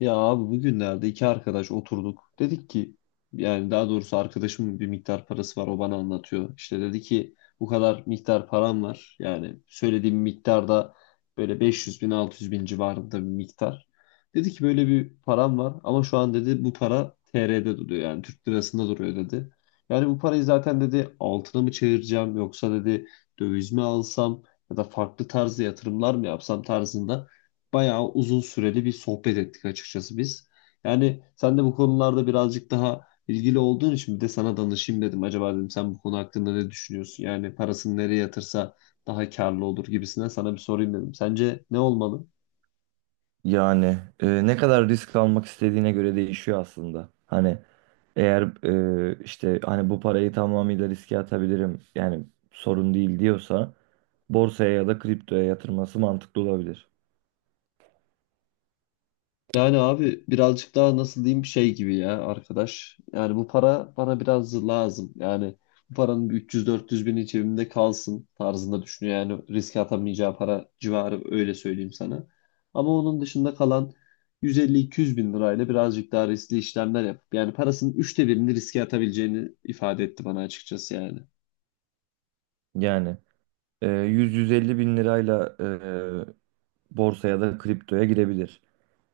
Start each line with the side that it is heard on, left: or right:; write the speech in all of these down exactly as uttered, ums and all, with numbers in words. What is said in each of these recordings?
left: Ya abi bugünlerde iki arkadaş oturduk. Dedik ki, yani daha doğrusu arkadaşımın bir miktar parası var, o bana anlatıyor. İşte dedi ki bu kadar miktar param var. Yani söylediğim miktarda böyle beş yüz bin altı yüz bin civarında bir miktar. Dedi ki böyle bir param var, ama şu an dedi bu para T R'de duruyor, yani Türk lirasında duruyor dedi. Yani bu parayı zaten dedi altına mı çevireceğim, yoksa dedi döviz mi alsam ya da farklı tarzda yatırımlar mı yapsam tarzında bayağı uzun süreli bir sohbet ettik açıkçası biz. Yani sen de bu konularda birazcık daha ilgili olduğun için bir de sana danışayım dedim. Acaba dedim sen bu konu hakkında ne düşünüyorsun? Yani parasını nereye yatırsa daha karlı olur gibisinden sana bir sorayım dedim. Sence ne olmalı?
right: Yani e, ne kadar risk almak istediğine göre değişiyor aslında. Hani eğer e, işte hani bu parayı tamamıyla riske atabilirim yani sorun değil diyorsa borsaya ya da kriptoya yatırması mantıklı olabilir.
left: Yani abi birazcık daha nasıl diyeyim şey gibi ya arkadaş. Yani bu para bana biraz lazım. Yani bu paranın bir üç yüz dört yüz bini cebimde kalsın tarzında düşünüyor. Yani riske atamayacağı para civarı, öyle söyleyeyim sana. Ama onun dışında kalan yüz elli iki yüz bin lirayla birazcık daha riskli işlemler yapıp, yani parasının üçte birini riske atabileceğini ifade etti bana açıkçası yani.
right: Yani e, yüz yüz elli bin lirayla e, borsaya da kriptoya girebilir.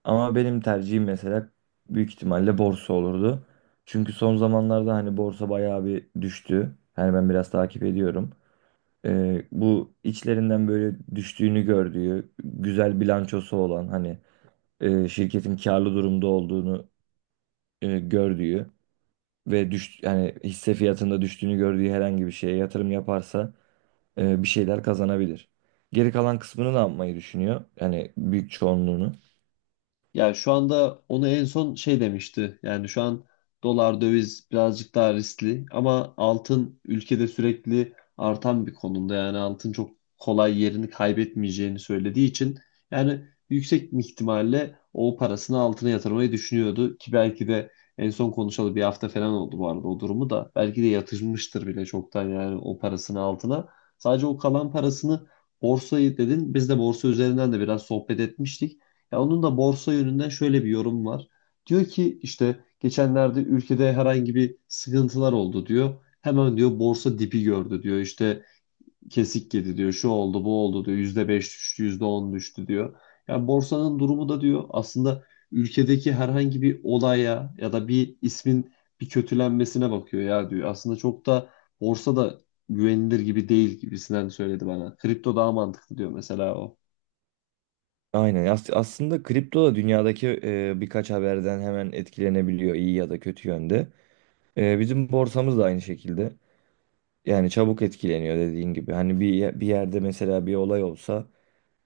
right: Ama benim tercihim mesela büyük ihtimalle borsa olurdu. Çünkü son zamanlarda hani borsa bayağı bir düştü. Yani ben biraz takip ediyorum. Ee, bu içlerinden böyle düştüğünü gördüğü, güzel bilançosu olan hani e, şirketin karlı durumda olduğunu e, gördüğü ve düş yani hisse fiyatında düştüğünü gördüğü herhangi bir şeye yatırım yaparsa e, bir şeyler kazanabilir. Geri kalan kısmını ne yapmayı düşünüyor? Yani büyük çoğunluğunu.
left: Yani şu anda onu en son şey demişti. Yani şu an dolar döviz birazcık daha riskli, ama altın ülkede sürekli artan bir konumda. Yani altın çok kolay yerini kaybetmeyeceğini söylediği için, yani yüksek ihtimalle o parasını altına yatırmayı düşünüyordu ki, belki de en son konuşalı bir hafta falan oldu bu arada o durumu da. Belki de yatırmıştır bile çoktan yani o parasını altına. Sadece o kalan parasını, borsayı dedin. Biz de borsa üzerinden de biraz sohbet etmiştik. Ya onun da borsa yönünden şöyle bir yorum var. Diyor ki işte geçenlerde ülkede herhangi bir sıkıntılar oldu diyor. Hemen diyor borsa dibi gördü diyor. İşte kesik yedi diyor. Şu oldu bu oldu diyor. Yüzde beş düştü, yüzde on düştü diyor. Ya borsanın durumu da diyor aslında ülkedeki herhangi bir olaya ya da bir ismin bir kötülenmesine bakıyor ya diyor. Aslında çok da borsa da güvenilir gibi değil gibisinden söyledi bana. Kripto daha mantıklı diyor mesela o.
right: Aynen. As- aslında kripto da dünyadaki e, birkaç haberden hemen etkilenebiliyor iyi ya da kötü yönde. E, bizim borsamız da aynı şekilde. Yani çabuk etkileniyor dediğin gibi. Hani bir ye- bir yerde mesela bir olay olsa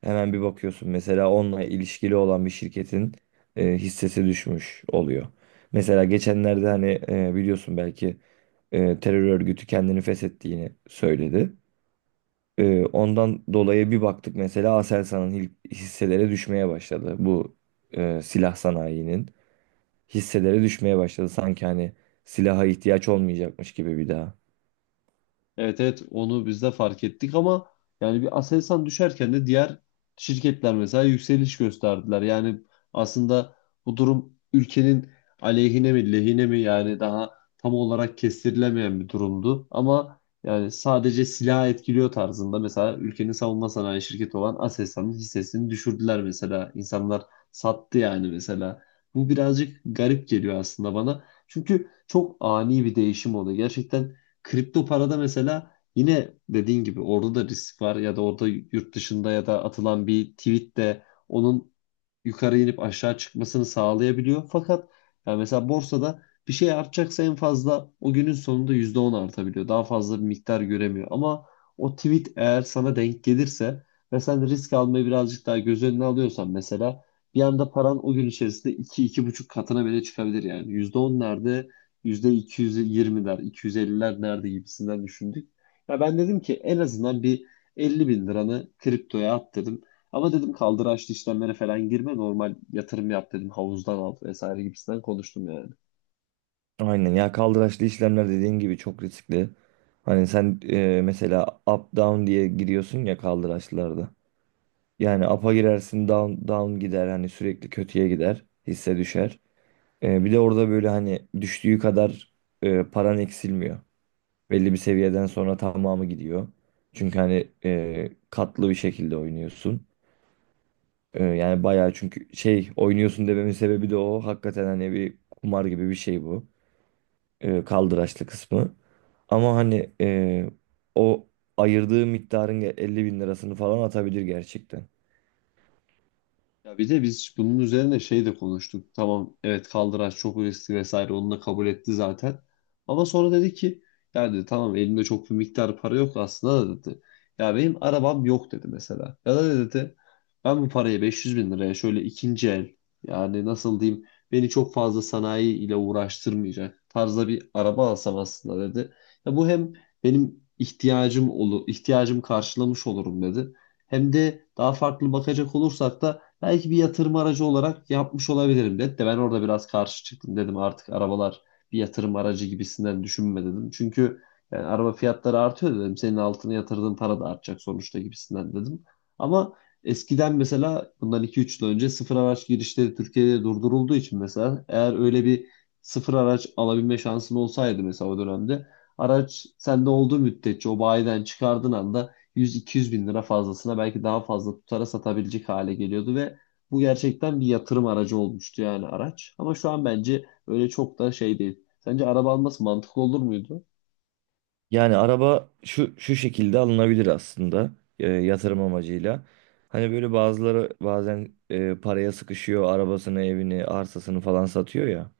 right: hemen bir bakıyorsun. Mesela onunla ilişkili olan bir şirketin e, hissesi düşmüş oluyor. Mesela geçenlerde hani e, biliyorsun belki e, terör örgütü kendini feshettiğini söyledi. E, ondan dolayı bir baktık mesela Aselsan'ın hil- hisseleri düşmeye başladı. Bu e, silah sanayinin hisseleri düşmeye başladı. Sanki hani silaha ihtiyaç olmayacakmış gibi bir daha.
left: Evet evet, onu biz de fark ettik, ama yani bir Aselsan düşerken de diğer şirketler mesela yükseliş gösterdiler. Yani aslında bu durum ülkenin aleyhine mi lehine mi, yani daha tam olarak kestirilemeyen bir durumdu. Ama yani sadece silah etkiliyor tarzında mesela ülkenin savunma sanayi şirketi olan Aselsan'ın hissesini düşürdüler mesela. İnsanlar sattı yani mesela. Bu birazcık garip geliyor aslında bana. Çünkü çok ani bir değişim oldu gerçekten. Kripto parada mesela, yine dediğin gibi orada da risk var, ya da orada yurt dışında ya da atılan bir tweet de onun yukarı inip aşağı çıkmasını sağlayabiliyor. Fakat yani mesela borsada bir şey artacaksa en fazla o günün sonunda yüzde on artabiliyor. Daha fazla bir miktar göremiyor. Ama o tweet eğer sana denk gelirse ve sen risk almayı birazcık daha göz önüne alıyorsan mesela, bir anda paran o gün içerisinde iki, iki buçuk katına bile çıkabilir yani. Yüzde on nerede? yüzde iki yüz yirmiler, iki yüz elliler nerede gibisinden düşündük. Ya ben dedim ki en azından bir elli bin liranı kriptoya at dedim. Ama dedim kaldıraçlı işlemlere falan girme, normal yatırım yap dedim, havuzdan al vesaire gibisinden konuştum yani.
right: Aynen ya, kaldıraçlı işlemler dediğin gibi çok riskli. Hani sen e, mesela up down diye giriyorsun ya kaldıraçlarda. Yani up'a girersin down down gider, hani sürekli kötüye gider, hisse düşer. E, bir de orada böyle hani düştüğü kadar e, paran eksilmiyor. Belli bir seviyeden sonra tamamı gidiyor. Çünkü hani e, katlı bir şekilde oynuyorsun. E, yani bayağı, çünkü şey oynuyorsun dememin sebebi de o. Hakikaten hani bir kumar gibi bir şey bu, e, kaldıraçlı kısmı. Ama hani e, o ayırdığı miktarın ge- elli bin lirasını falan atabilir gerçekten.
left: Ya bir de biz bunun üzerine şey de konuştuk. Tamam, evet, kaldıraç çok riskli vesaire, onu da kabul etti zaten. Ama sonra dedi ki, ya dedi tamam elimde çok bir miktar para yok aslında da dedi. Ya benim arabam yok dedi mesela. Ya da dedi ben bu parayı beş yüz bin liraya şöyle ikinci el, yani nasıl diyeyim, beni çok fazla sanayi ile uğraştırmayacak tarzda bir araba alsam aslında dedi. Ya bu hem benim ihtiyacım olur, ihtiyacım karşılamış olurum dedi. Hem de daha farklı bakacak olursak da belki bir yatırım aracı olarak yapmış olabilirim dedi, de ben orada biraz karşı çıktım, dedim artık arabalar bir yatırım aracı gibisinden düşünme dedim. Çünkü yani araba fiyatları artıyor dedim. Senin altına yatırdığın para da artacak sonuçta gibisinden dedim. Ama eskiden mesela bundan iki üç yıl önce sıfır araç girişleri Türkiye'de durdurulduğu için mesela, eğer öyle bir sıfır araç alabilme şansın olsaydı mesela o dönemde, araç sende olduğu müddetçe o bayiden çıkardığın anda yüz iki yüz bin lira fazlasına, belki daha fazla tutara satabilecek hale geliyordu ve bu gerçekten bir yatırım aracı olmuştu yani araç. Ama şu an bence öyle çok da şey değil. Sence araba alması mantıklı olur muydu?
right: Yani araba şu şu şekilde alınabilir aslında, e, yatırım amacıyla. Hani böyle bazıları bazen e, paraya sıkışıyor, arabasını, evini, arsasını falan satıyor ya.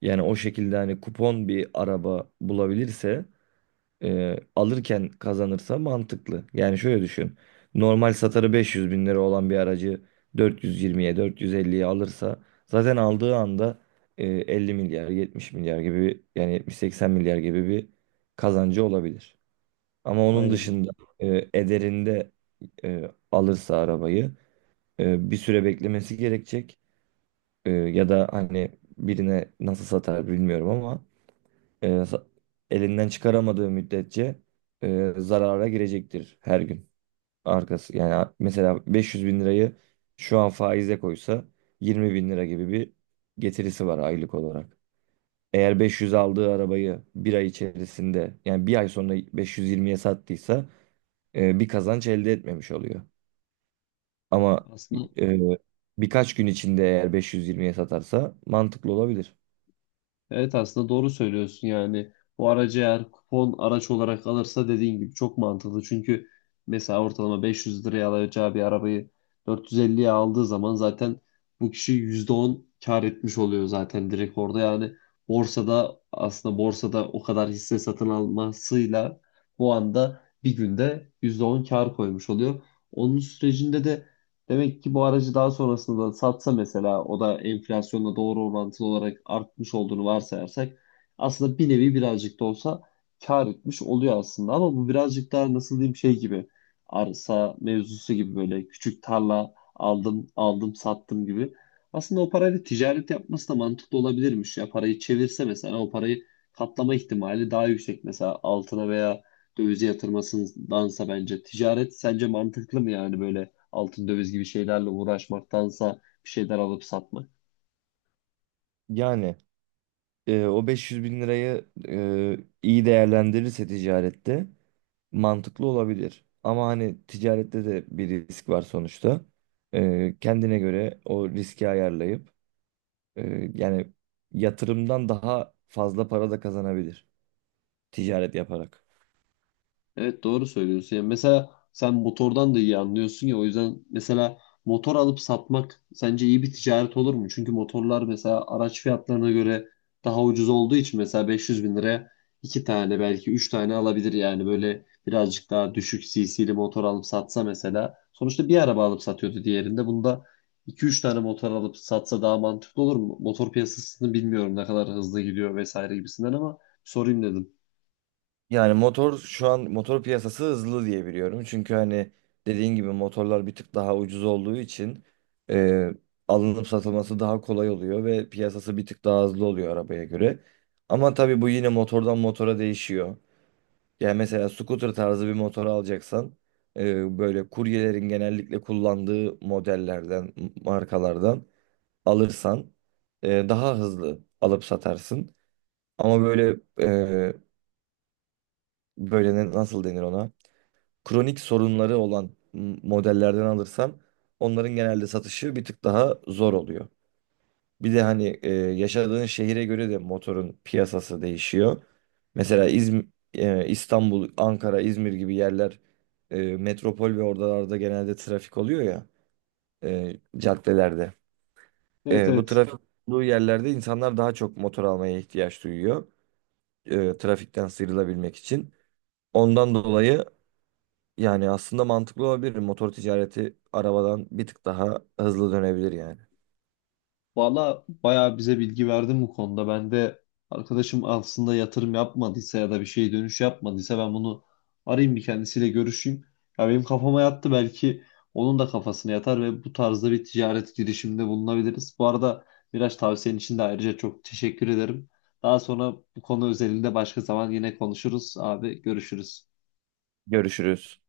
right: Yani o şekilde hani kupon bir araba bulabilirse, e, alırken kazanırsa, mantıklı. Yani şöyle düşün. Normal satarı beş yüz bin lira olan bir aracı dört yüz yirmiye dört yüz elliye alırsa, zaten aldığı anda e, elli milyar yetmiş milyar gibi bir- yani yetmiş seksen milyar gibi bir kazancı olabilir. Ama onun
left: Aynen.
right: dışında e, ederinde e, alırsa arabayı e, bir süre beklemesi gerekecek. E, ya da hani birine nasıl satar bilmiyorum ama e, sa- elinden çıkaramadığı müddetçe e, zarara girecektir her gün. Arkası yani, mesela beş yüz bin lirayı şu an faize koysa yirmi bin lira gibi bir getirisi var aylık olarak. Eğer beş yüz aldığı arabayı bir ay içerisinde, yani bir ay sonra beş yüz yirmiye sattıysa e, bir kazanç elde etmemiş oluyor. Ama
left: Aslında
right: e, birkaç gün içinde eğer beş yüz yirmiye satarsa mantıklı olabilir.
left: Evet aslında doğru söylüyorsun, yani bu aracı eğer kupon araç olarak alırsa, dediğin gibi çok mantıklı. Çünkü mesela ortalama beş yüz liraya alacağı bir arabayı dört yüz elliye aldığı zaman zaten bu kişi yüzde on kar etmiş oluyor zaten direkt orada. Yani borsada, aslında borsada o kadar hisse satın almasıyla bu anda bir günde yüzde on kar koymuş oluyor. Onun sürecinde de, demek ki bu aracı daha sonrasında da satsa mesela, o da enflasyonla doğru orantılı olarak artmış olduğunu varsayarsak, aslında bir nevi birazcık da olsa kar etmiş oluyor aslında. Ama bu birazcık daha nasıl diyeyim şey gibi, arsa mevzusu gibi, böyle küçük tarla aldım aldım sattım gibi. Aslında o parayla ticaret yapması da mantıklı olabilirmiş ya, parayı çevirse mesela o parayı katlama ihtimali daha yüksek mesela altına veya dövize yatırmasındansa. Bence ticaret, sence mantıklı mı yani böyle altın döviz gibi şeylerle uğraşmaktansa bir şeyler alıp satmak?
right: Yani e, o beş yüz bin lirayı e, iyi değerlendirirse ticarette mantıklı olabilir. Ama hani ticarette de bir risk var sonuçta. E, kendine göre o riski ayarlayıp e, yani yatırımdan daha fazla para da kazanabilir, ticaret yaparak.
left: Evet doğru söylüyorsun. Yani mesela sen motordan da iyi anlıyorsun ya, o yüzden mesela motor alıp satmak sence iyi bir ticaret olur mu? Çünkü motorlar mesela araç fiyatlarına göre daha ucuz olduğu için mesela beş yüz bin liraya iki tane belki üç tane alabilir, yani böyle birazcık daha düşük cc'li motor alıp satsa mesela, sonuçta bir araba alıp satıyordu diğerinde, bunda iki üç tane motor alıp satsa daha mantıklı olur mu? Motor piyasasını bilmiyorum, ne kadar hızlı gidiyor vesaire gibisinden, ama sorayım dedim.
right: Yani motor, şu an motor piyasası hızlı diye biliyorum. Çünkü hani dediğin gibi motorlar bir tık daha ucuz olduğu için e, alınıp satılması daha kolay oluyor ve piyasası bir tık daha hızlı oluyor arabaya göre. Ama tabii bu yine motordan motora değişiyor. Yani mesela scooter tarzı bir motor alacaksan, e, böyle kuryelerin genellikle kullandığı modellerden, markalardan alırsan, e, daha hızlı alıp satarsın. Ama böyle e, böyle ne- nasıl denir ona? Kronik sorunları olan m- modellerden alırsam onların genelde satışı bir tık daha zor oluyor. Bir de hani e, yaşadığın şehire göre de motorun piyasası değişiyor. Mesela İzm- e, İstanbul, Ankara, İzmir gibi yerler e, metropol ve oralarda genelde trafik oluyor ya, e, caddelerde.
left: Evet
right: E, bu
left: evet.
right: trafik olduğu yerlerde insanlar daha çok motor almaya ihtiyaç duyuyor, e, trafikten sıyrılabilmek için. Ondan dolayı, yani aslında mantıklı olabilir. Motor ticareti arabadan bir tık daha hızlı dönebilir yani.
left: Valla bayağı bize bilgi verdin bu konuda. Ben de arkadaşım aslında yatırım yapmadıysa ya da bir şey dönüş yapmadıysa ben bunu arayayım, bir kendisiyle görüşeyim. Ya benim kafama yattı, belki onun da kafasına yatar ve bu tarzda bir ticaret girişiminde bulunabiliriz. Bu arada biraz tavsiyen için de ayrıca çok teşekkür ederim. Daha sonra bu konu özelinde başka zaman yine konuşuruz abi, görüşürüz.
right: Görüşürüz.